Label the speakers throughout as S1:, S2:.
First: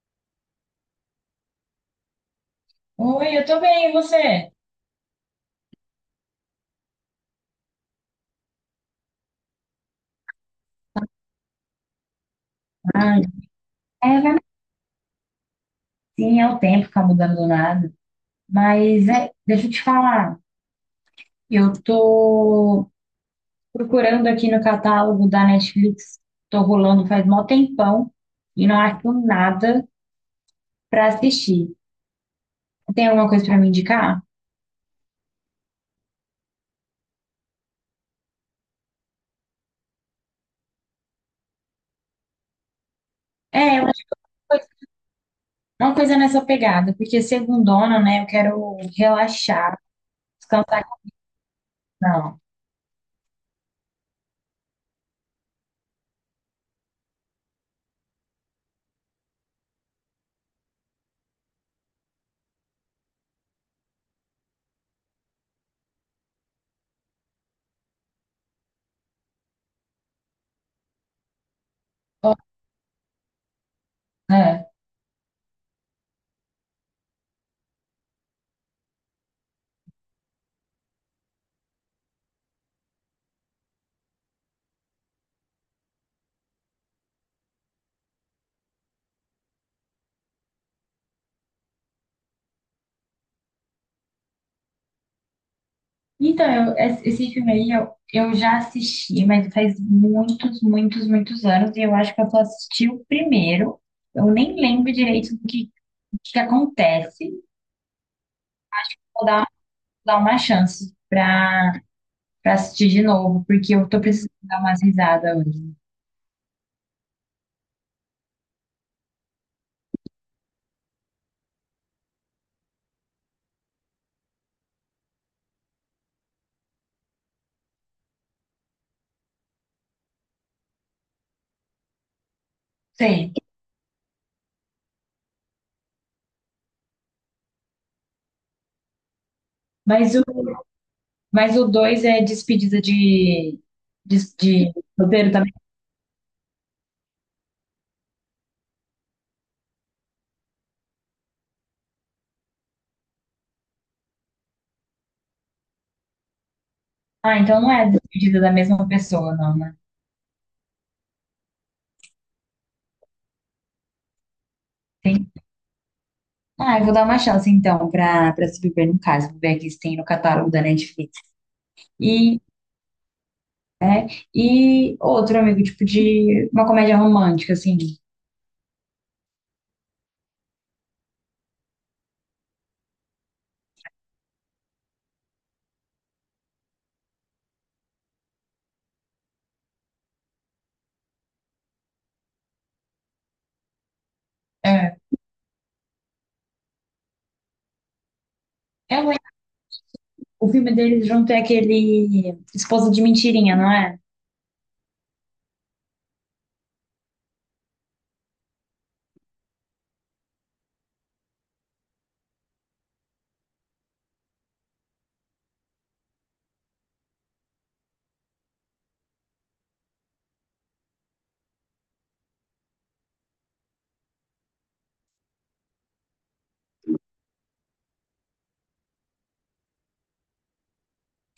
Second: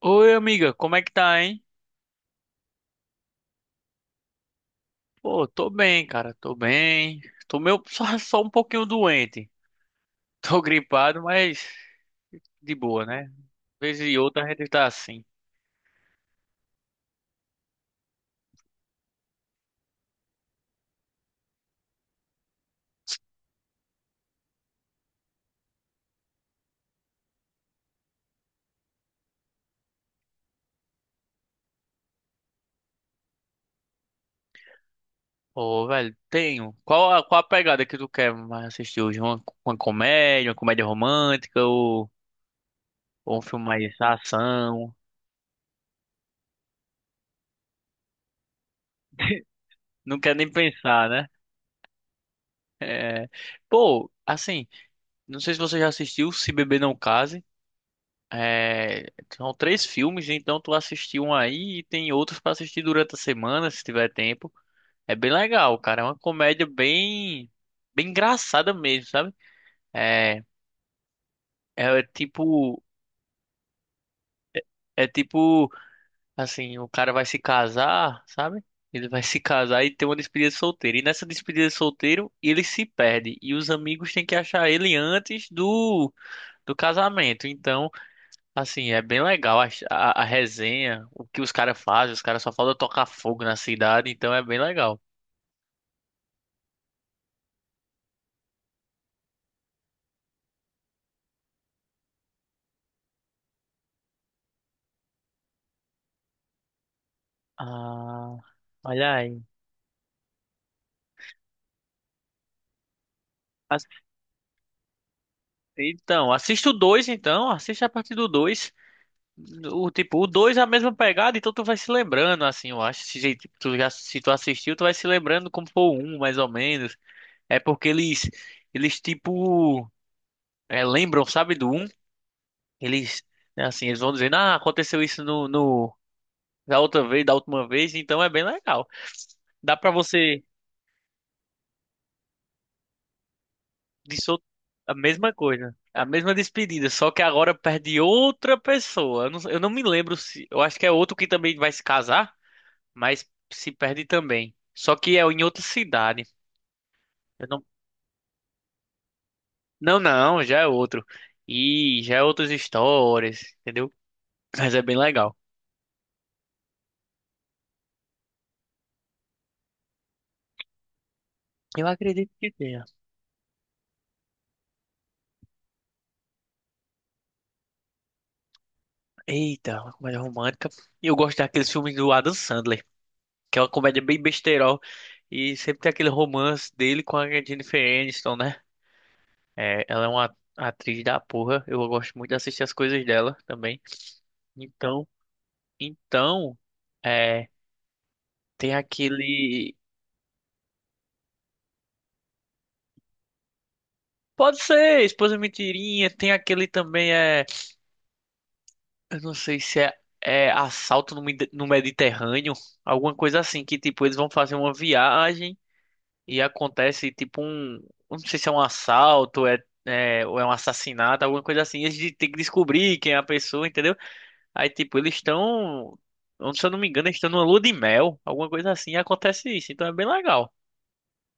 S1: Oi, amiga, como é que tá, hein?
S2: Oi, eu tô bem, e você?
S1: Pô, tô bem, cara, tô bem. Tô meio só um pouquinho doente. Tô gripado, mas de boa,
S2: Ai,
S1: né? Vez e
S2: é, vai-
S1: outra a gente tá assim.
S2: sim, é o tempo ficar mudando do nada. Mas é, deixa eu te falar, eu tô procurando aqui no catálogo da Netflix, tô rolando faz mó tempão e não acho nada pra assistir. Tem alguma coisa pra me indicar?
S1: Ô, velho, tenho. Qual a pegada que tu quer mais assistir hoje? Uma comédia, uma comédia romântica ou um filme
S2: É, eu
S1: mais
S2: acho que foi
S1: ação?
S2: uma coisa nessa pegada, porque segundona, né, eu quero relaxar,
S1: Não quero nem
S2: descansar com
S1: pensar, né? É... Pô, assim, não sei se você já assistiu Se Beber Não Case. É, são três filmes, então tu assistiu um aí e tem outros pra assistir durante a semana, se tiver tempo. É bem legal, cara. É uma comédia bem engraçada mesmo, sabe? É, é é tipo,
S2: não.
S1: é tipo, assim, o cara vai se casar, sabe? Ele vai se casar e tem uma despedida de solteiro. E nessa despedida de solteiro, ele se perde. E os amigos têm que achar ele antes do casamento. Então, assim, é bem legal a resenha, o que os caras fazem, os caras só faltam tocar fogo na cidade, então é bem legal.
S2: Então, esse filme aí eu já assisti, mas faz muitos, muitos, muitos anos, e eu acho que eu só assisti o primeiro. Eu nem lembro direito o que que acontece.
S1: Ah, olha
S2: Vou
S1: aí.
S2: dar, dar uma chance pra assistir de novo, porque eu tô
S1: Assi-
S2: precisando dar umas risadas hoje.
S1: Então, assista o 2 então, assiste a partir do dois. O tipo, o 2 é a mesma pegada, então tu vai se lembrando, assim, eu acho. Se tu assistiu, tu vai se lembrando como foi o 1, mais ou menos. É porque eles lembram, sabe, do um. Eles,
S2: Sei.
S1: É assim, eles vão dizendo, ah, aconteceu isso no da outra vez, da última vez, então é bem legal. Dá pra
S2: Mas o,
S1: você
S2: mas o dois é despedida de, de,
S1: disso
S2: de
S1: a mesma
S2: roteiro também.
S1: coisa, a mesma despedida, só que agora perde outra pessoa. Eu não me lembro se, eu acho que é outro que também vai se casar, mas se perde também. Só que é em outra cidade.
S2: Ah,
S1: Eu
S2: então
S1: não,
S2: não é despedida da mesma pessoa, não, né?
S1: não, não, já é outro. E já é outras histórias, entendeu? Mas é bem legal.
S2: Ah, eu vou dar uma chance então para se beber no caso, vou ver aqui se tem no catálogo da Netflix.
S1: Eu acredito
S2: E,
S1: que tenha.
S2: é, e outro amigo, tipo de uma comédia romântica, assim.
S1: Eita, uma comédia romântica. E eu gosto daqueles filmes do Adam Sandler, que é uma comédia bem besterol. E sempre tem aquele romance dele com a Jennifer Aniston, né? É, ela é uma atriz da porra. Eu gosto muito de assistir as coisas dela também.
S2: É,
S1: Então, então, é, tem
S2: é ruim.
S1: aquele.
S2: O filme deles junto é aquele Esposa de Mentirinha, não é?
S1: Pode ser, Esposa Mentirinha. Tem aquele também, é. Eu não sei se é Assalto no Medi- no Mediterrâneo. Alguma coisa assim, que tipo, eles vão fazer uma viagem. E acontece tipo um, eu não sei se é um assalto, é ou é um assassinato, alguma coisa assim. Eles têm que descobrir quem é a pessoa, entendeu? Aí tipo eles estão, se eu não me engano, eles estão numa lua de mel, alguma coisa assim. E acontece isso, então é bem legal.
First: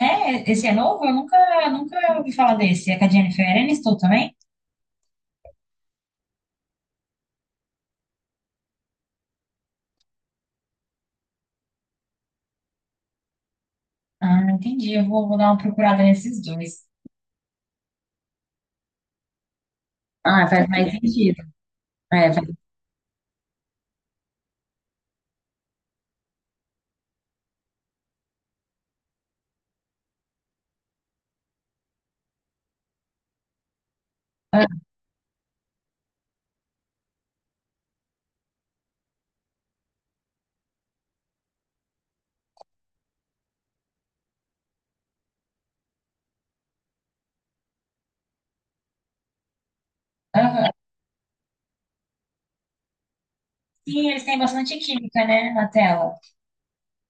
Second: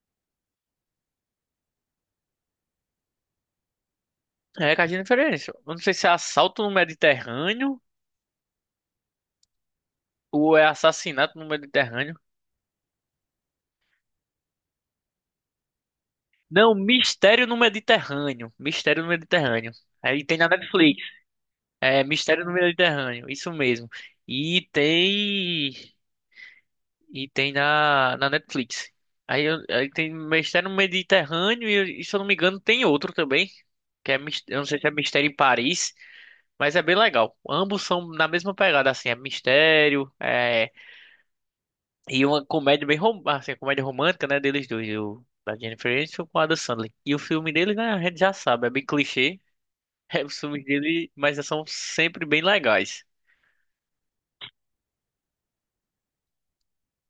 S2: É, esse é novo? Eu nunca, nunca ouvi falar desse. É com a Jennifer Aniston também?
S1: É, que a gente diferença. Eu não sei se é assalto no Mediterrâneo ou é assassinato no Mediterrâneo.
S2: Ah, entendi. Eu vou dar uma procurada nesses
S1: Não,
S2: dois.
S1: Mistério no Mediterrâneo. Mistério no Mediterrâneo. Aí tem
S2: Ah,
S1: na
S2: faz mais
S1: Netflix.
S2: sentido.
S1: É
S2: É,
S1: Mistério
S2: faz.
S1: no Mediterrâneo, isso mesmo. E tem. E tem na Netflix. Aí tem Mistério no Mediterrâneo e, se eu não me engano, tem outro também. Eu não
S2: Ah.
S1: sei se é Mistério em Paris, mas é bem legal. Ambos são na mesma pegada, assim, é mistério, é, e uma comédia bem rom, assim, comédia romântica, né, deles dois, o, da Jennifer Aniston com o Adam Sandler. E o filme dele, né, a gente já sabe, é bem clichê. É, os filmes
S2: Aham.
S1: dele, mas são sempre bem legais.
S2: Sim, eles têm bastante química, né, na tela.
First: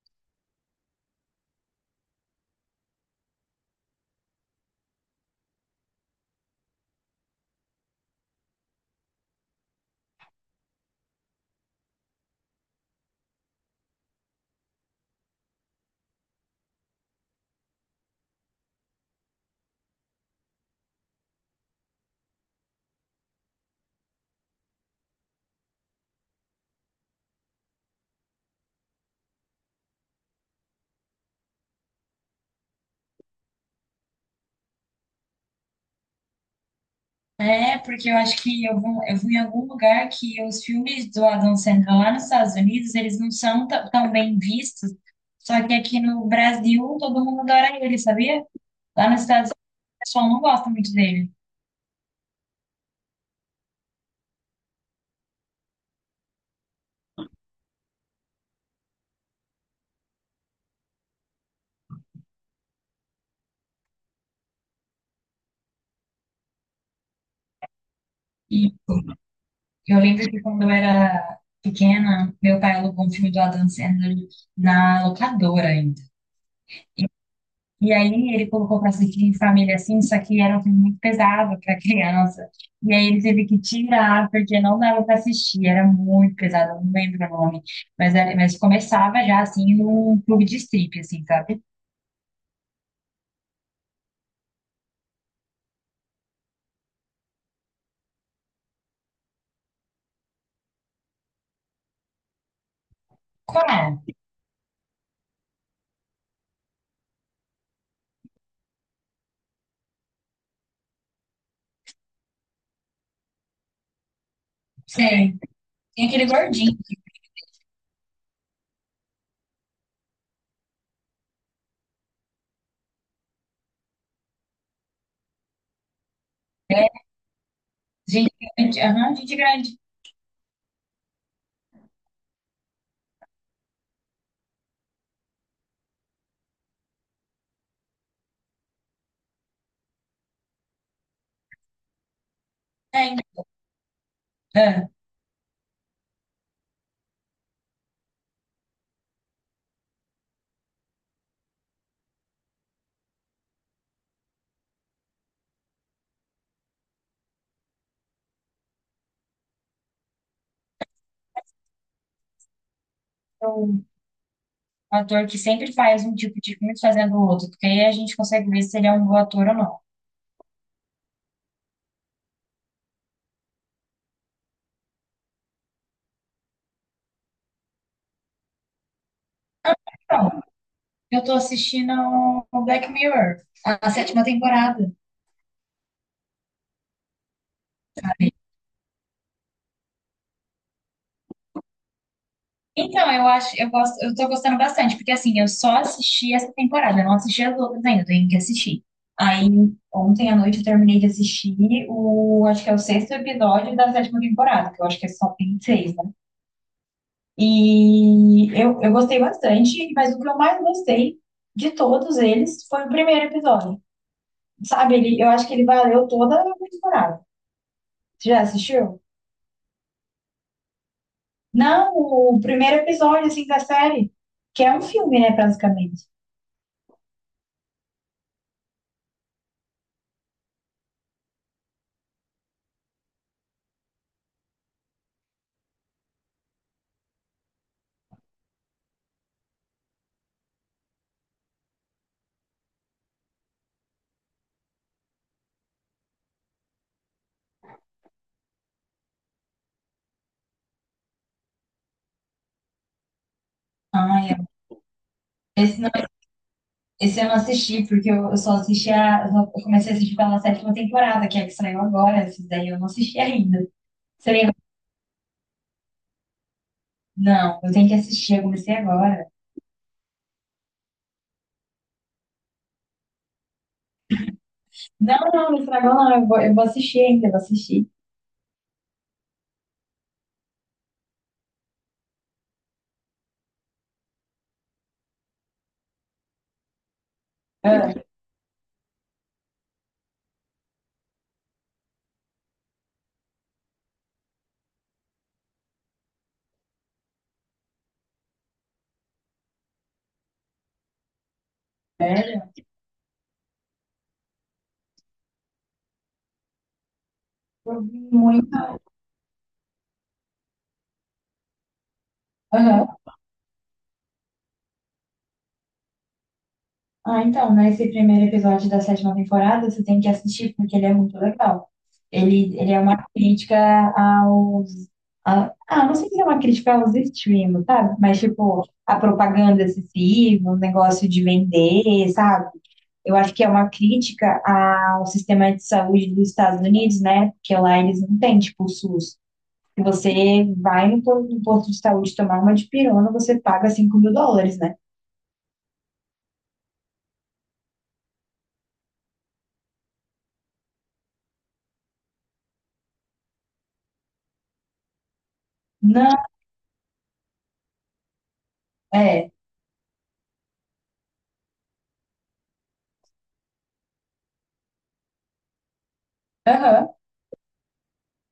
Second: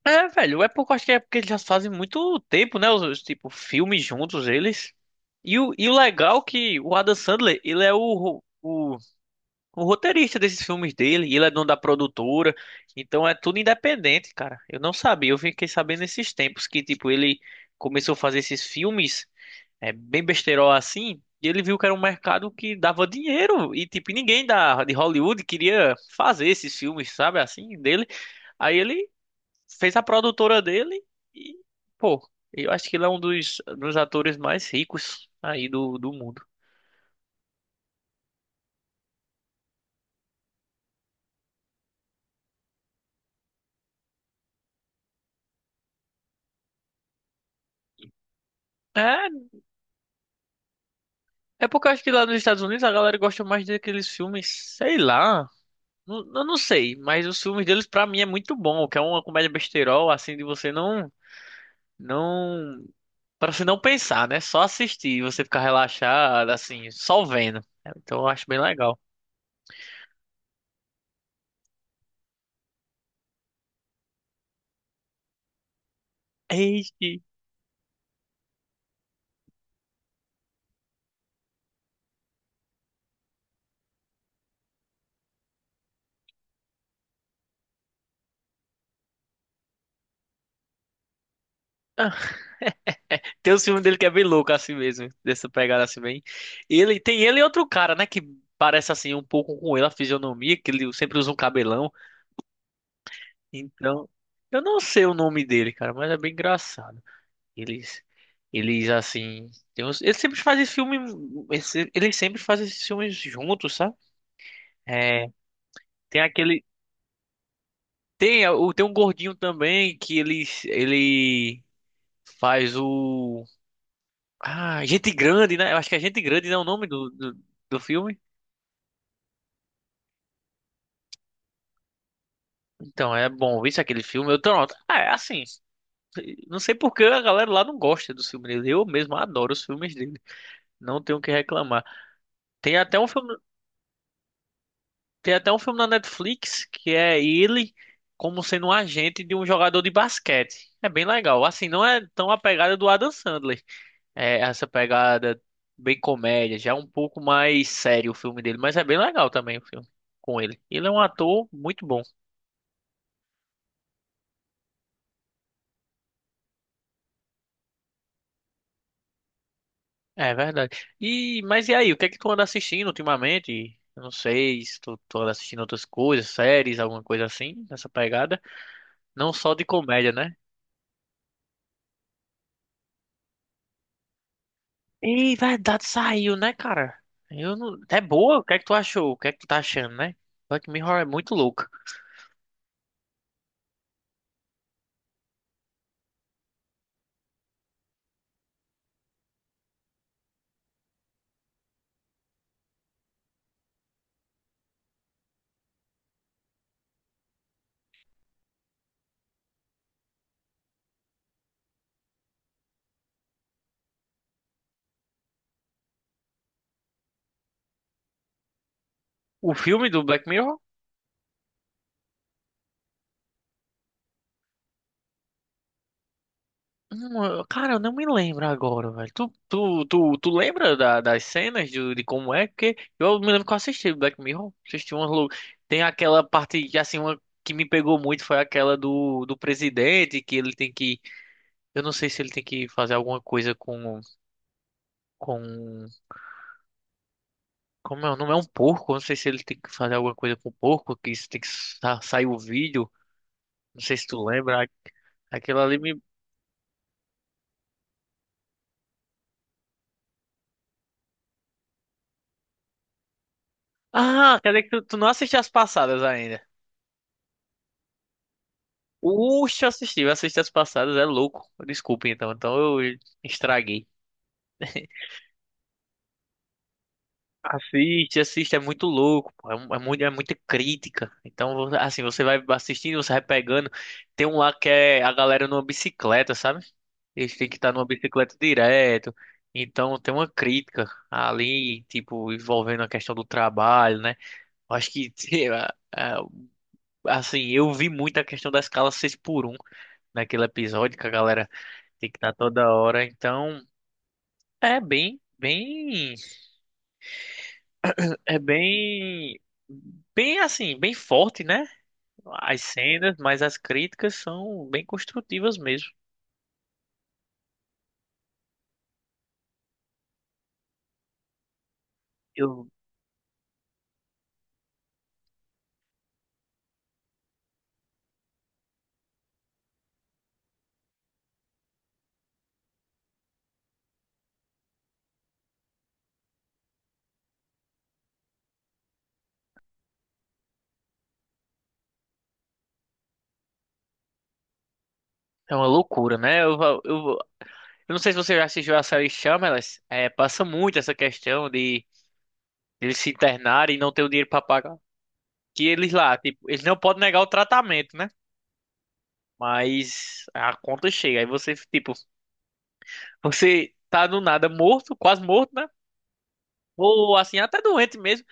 S1: É, velho, é porque eu acho que é porque eles já fazem muito tempo, né? Os, tipo, filmes juntos, eles. E o legal é que o Adam Sandler, ele é o o, roteirista desses filmes dele, ele é dono da produtora, então é tudo independente, cara. Eu não sabia, eu fiquei sabendo nesses tempos que, tipo, ele começou a fazer esses filmes, é, bem besterol assim, e ele viu que era um mercado que dava dinheiro, e, tipo, ninguém de Hollywood queria fazer esses filmes, sabe, assim, dele. Aí ele fez a produtora dele e, pô, eu acho que ele é um dos atores mais ricos aí do mundo.
S2: É, porque eu acho que eu fui em algum lugar que os filmes do Adam Sandler lá nos Estados Unidos, eles não são tão bem vistos, só que aqui no Brasil todo mundo adora ele, sabia? Lá nos
S1: É,
S2: Estados Unidos o pessoal não gosta muito dele.
S1: é porque eu acho que lá nos Estados Unidos a galera gosta mais daqueles filmes, sei lá. Eu não sei, mas os filmes deles pra mim é muito bom, que é uma comédia besterol, assim, de você não, para você não pensar, né? Só assistir, e você ficar relaxado, assim, só vendo. Então eu acho bem
S2: E
S1: legal.
S2: eu lembro que quando eu era pequena, meu pai alugou um filme do Adam Sandler na locadora ainda.
S1: Eita.
S2: E aí ele colocou para assistir em família assim, só que era um filme muito pesado para criança. E aí ele teve que tirar, porque não dava para assistir, era muito pesado, eu não lembro o nome. Mas, mas começava já assim num clube de strip, assim, sabe?
S1: Tem um filme dele que é bem louco assim mesmo, dessa pegada assim bem. Ele tem ele e outro cara, né, que parece assim um pouco com ele a fisionomia, que ele sempre usa um cabelão.
S2: Qual?
S1: Então, eu não sei o nome dele, cara, mas é bem engraçado. Eles eles assim, eles sempre fazem filme, eles sempre fazem esses filmes juntos, sabe? É,
S2: Sei. Tem
S1: tem
S2: aquele
S1: aquele
S2: gordinho,
S1: tem é, o tem um gordinho também que ele faz o... Ah, Gente Grande, né? Eu acho que é Gente Grande, né? O nome
S2: né?
S1: do filme.
S2: Gente Grande, aham, Gente Grande.
S1: Então, é bom. Isso aquele filme, eu tô... Ah, é assim. Não sei por que a galera lá não gosta dos filmes dele. Eu mesmo adoro os filmes dele. Não tenho o que reclamar. Tem até um
S2: Tem.
S1: filme,
S2: Ah,
S1: Tem até um filme na Netflix que é ele como sendo um agente de um jogador de basquete. É bem legal. Assim, não é tão a pegada do Adam Sandler. É essa pegada bem comédia, já é um pouco mais sério o filme dele, mas é bem legal também o filme com ele. Ele é um ator muito bom.
S2: o ator que sempre faz um tipo de filme fazendo o outro, porque aí a gente consegue ver se ele é um bom ator ou não.
S1: É verdade. E, mas e aí, o que é que tu anda assistindo ultimamente? Eu não sei se tu, tu anda assistindo outras coisas, séries, alguma coisa assim, nessa pegada. Não só de comédia, né?
S2: Pronto. Eu tô assistindo o Black Mirror, a sétima temporada.
S1: Ei, verdade, saiu, né, cara? Eu não... É boa, o que é que tu achou? O que é que tu tá achando, né? Black Mirror é muito louco.
S2: Então, eu acho, eu gosto, eu tô gostando bastante, porque assim, eu só assisti essa temporada, eu não assisti as outras ainda, eu tenho que assistir. Aí, ontem à noite eu terminei de assistir acho que é o sexto episódio da sétima temporada, que eu acho que é só tem seis, né? E eu gostei bastante, mas o que eu mais gostei de todos eles foi o primeiro episódio. Sabe, eu acho que ele valeu toda a temporada. Você já assistiu?
S1: O filme do Black Mirror?
S2: Não, o primeiro episódio, assim, da série, que é um filme, né, basicamente.
S1: Cara, eu não me lembro agora, velho. Tu lembra da- das cenas de como é? Porque eu me lembro que eu assisti Black Mirror. Assisti umas lou-. Tem aquela parte que, assim, uma que me pegou muito foi aquela do presidente, que ele tem que. Eu não sei se ele tem que fazer alguma coisa com. Com... Como é? O É um porco. Eu não sei se ele tem que fazer alguma coisa com o porco, que isso tem que sa- sair o vídeo. Não sei se tu
S2: Ah,
S1: lembra. Aquela ali
S2: esse, não,
S1: me.
S2: esse eu não assisti, porque eu só assisti a. Eu comecei a assistir pela sétima temporada, que é a que saiu agora. Esse daí eu não assisti ainda.
S1: Ah, quer
S2: Seria.
S1: dizer que tu não assistiu as passadas ainda.
S2: Não, eu tenho que assistir, eu comecei agora.
S1: Uxa, assisti, eu assisti as passadas, é louco. Desculpe então, então eu estraguei.
S2: Não, não, não estragou, não, eu vou assistir ainda, eu vou assistir.
S1: Assiste, assiste, é muito louco, pô. É, mu- é muito, é muita crítica. Então, assim, você vai assistindo, você vai pegando. Tem um lá que é a galera numa bicicleta, sabe? Eles têm que estar numa
S2: Ah,
S1: bicicleta direto. Então, tem uma crítica ali, tipo, envolvendo a questão do trabalho, né? Eu acho que, sei lá, ah, assim, eu vi muito a questão da escala 6 por um naquele episódio que a galera tem que estar
S2: sério?
S1: toda hora, então é bem, bem,
S2: Eu vi
S1: é
S2: muito.
S1: bem, bem assim, bem forte, né? As
S2: Aham.
S1: cenas, mas as críticas são bem construtivas mesmo.
S2: Ah, então, nesse primeiro episódio da sétima temporada, você tem que assistir porque ele é muito legal. Ele,
S1: Eu,
S2: ele é uma crítica aos. Não sei se é uma crítica aos streams, sabe? Mas, tipo, a propaganda excessiva, o negócio de vender, sabe? Eu acho que é uma crítica ao sistema de saúde dos Estados Unidos, né? Porque lá eles não têm, tipo, o SUS. Se você vai no posto de saúde tomar uma dipirona, você paga US$ 5.000, né?
S1: É uma loucura, né? Eu não sei se você já assistiu a série Shameless, é, passa muito essa questão de eles se internarem e não ter o dinheiro para pagar. Que eles
S2: Não,
S1: lá, tipo, eles não podem negar o tratamento, né?
S2: é.
S1: Mas a conta chega, aí você, tipo, você tá do nada morto, quase morto, né?
S2: Aham.
S1: Ou assim, até doente mesmo,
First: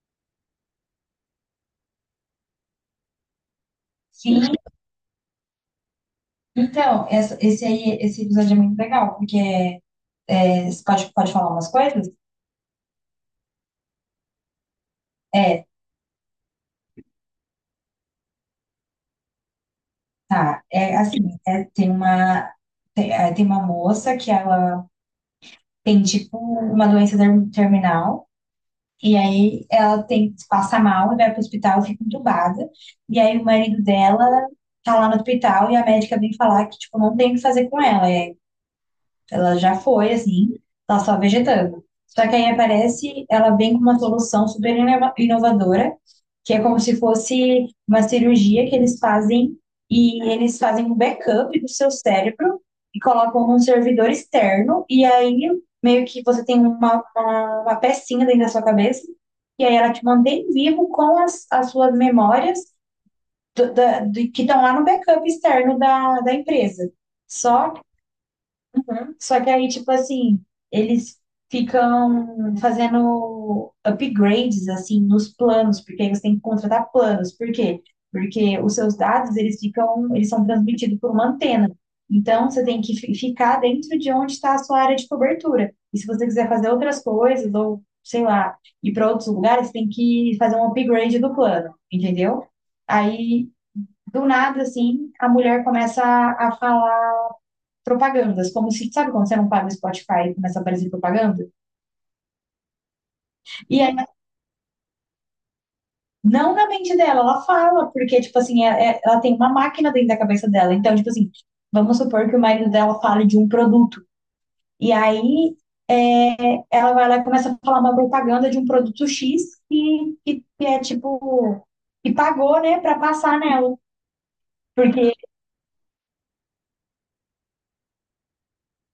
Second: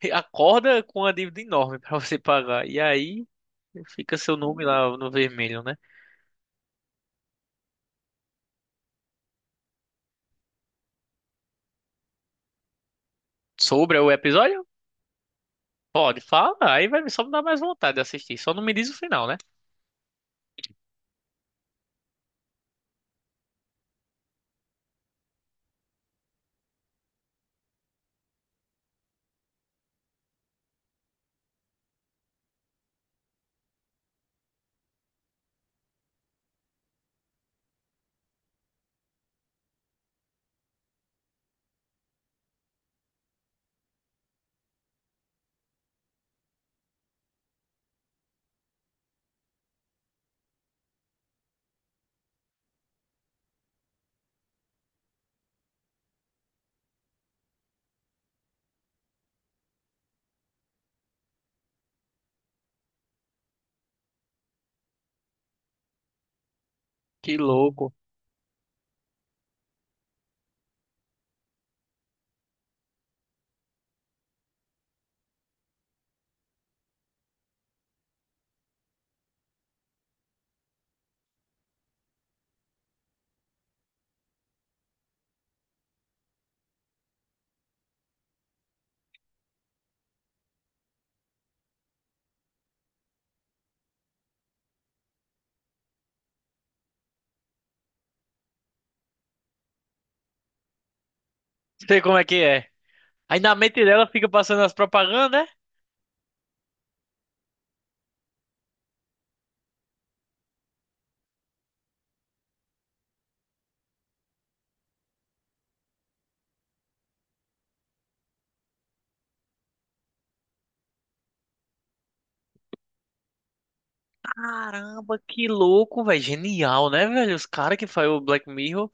S1: acorda com uma dívida enorme pra você pagar. E aí fica seu
S2: Sim.
S1: nome lá no vermelho, né?
S2: Então, esse episódio é muito legal, porque você pode falar umas coisas?
S1: Sobre o episódio?
S2: É,
S1: Pode, fala. Aí vai só me dar mais vontade de assistir. Só não me diz o final, né?
S2: tá. É assim, é, tem uma, tem uma moça que ela tem tipo uma doença terminal, e aí ela passa mal, e vai pro hospital, fica entubada, e aí o marido dela tá lá no hospital e a médica vem falar que, tipo, não tem o que fazer com ela. Ela já foi, assim, tá só vegetando. Só que aí aparece, ela vem com uma solução super inovadora, que é como se fosse uma cirurgia que eles fazem e eles fazem um backup do seu cérebro e colocam num servidor externo e aí meio que você tem uma pecinha dentro da sua cabeça e aí ela te mantém vivo com as suas memórias que estão lá no backup externo da empresa.
S1: Que
S2: Só
S1: louco.
S2: Uhum. Só que aí, tipo assim, eles ficam fazendo upgrades, assim, nos planos, porque aí você tem que contratar planos. Por quê? Porque os seus dados, eles ficam, eles são transmitidos por uma antena. Então, você tem que ficar dentro de onde está a sua área de cobertura. E se você quiser fazer outras coisas, ou, sei lá, ir para outros lugares, você tem que fazer um upgrade do plano, entendeu? Aí, do nada, assim, a mulher começa a falar propagandas, como se, sabe quando você não paga o Spotify e começa a aparecer propaganda?
S1: Sei como é que é. Aí na
S2: E
S1: mente
S2: aí,
S1: dela fica passando as propagandas, né?
S2: não na mente dela, ela fala, porque, tipo assim, ela tem uma máquina dentro da cabeça dela. Então, tipo assim, vamos supor que o marido dela fale de um produto. E aí, ela vai lá e começa a falar uma propaganda de um produto X que é, tipo, que pagou, né, pra passar nela. Porque,
S1: Caramba, que louco, velho. Genial, né, velho? Os caras que faz o Black Mirror.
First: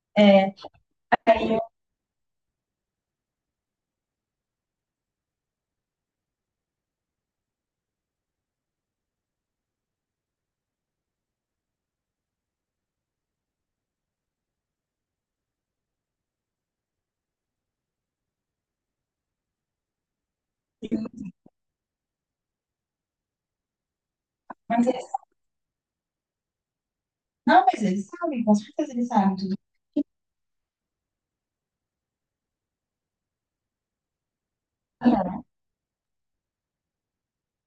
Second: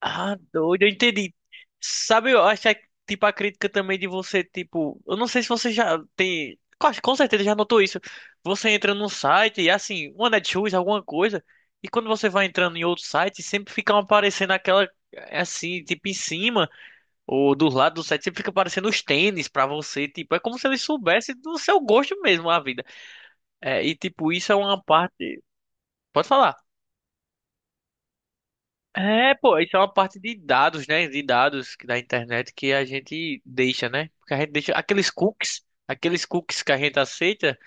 S1: Ah,
S2: é,
S1: doido, eu entendi.
S2: aí,
S1: Sabe, eu acho que, é, tipo, a crítica também de você, tipo, eu não sei se você já tem, com certeza já notou isso. Você entra num site e, assim, uma Netshoes, alguma coisa, e quando você vai entrando em outro site, sempre fica aparecendo aquela, eh, assim, tipo, em cima ou do lado do site, sempre fica aparecendo os tênis pra você, tipo, é como se eles soubessem do seu gosto mesmo a vida. É, e, tipo, isso é uma
S2: mas eles,
S1: parte. Pode falar.
S2: não, mas eles sabem, com certeza eles
S1: É,
S2: sabem tudo.
S1: pô, isso é uma parte de dados, né? Da internet que a gente deixa, né? Porque a gente deixa aqueles cookies que a gente aceita,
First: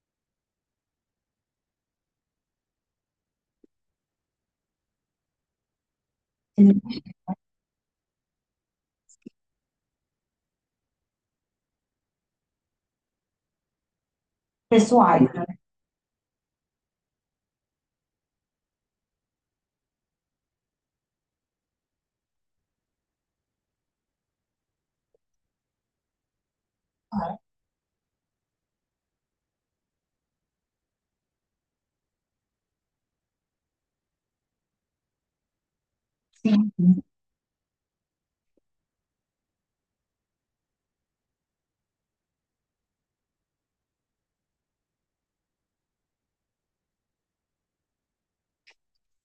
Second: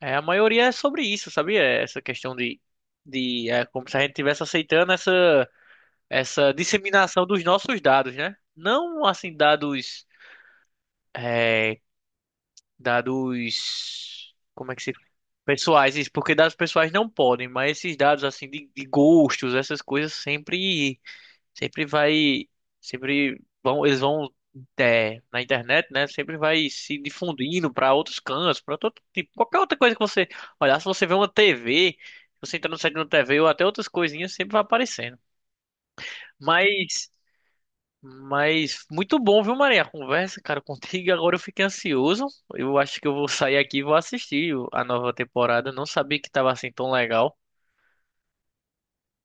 S1: é, a maioria é sobre isso, sabia? É essa questão de é como se a gente estivesse aceitando essa, essa disseminação dos nossos dados, né? Não assim dados, é, dados, como é que se
S2: Pessoais, né?
S1: pessoais, isso, porque dados pessoais não podem, mas esses dados assim de gostos, essas coisas sempre vai, sempre vão, eles vão é, na internet, né? Sempre vai se difundindo para outros cantos, para todo tipo, qualquer outra coisa que você olhar, se você vê uma TV, você entra no site de uma TV ou até outras coisinhas, sempre vai aparecendo.
S2: Sim.
S1: Mas, mas muito bom, viu, Maria? A conversa, cara, contigo. Agora eu fiquei ansioso. Eu acho que eu vou sair aqui e vou assistir a nova temporada. Não sabia que tava assim tão legal.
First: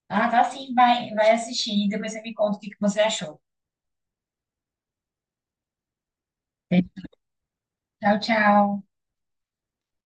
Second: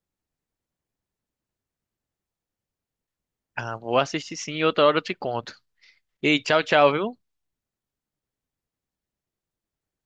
S2: Ah, tá sim, vai assistir e depois você me conta o que que você achou.
S1: Ah, vou assistir sim, e outra hora eu te conto. E tchau, tchau, viu?
S2: Tchau, tchau.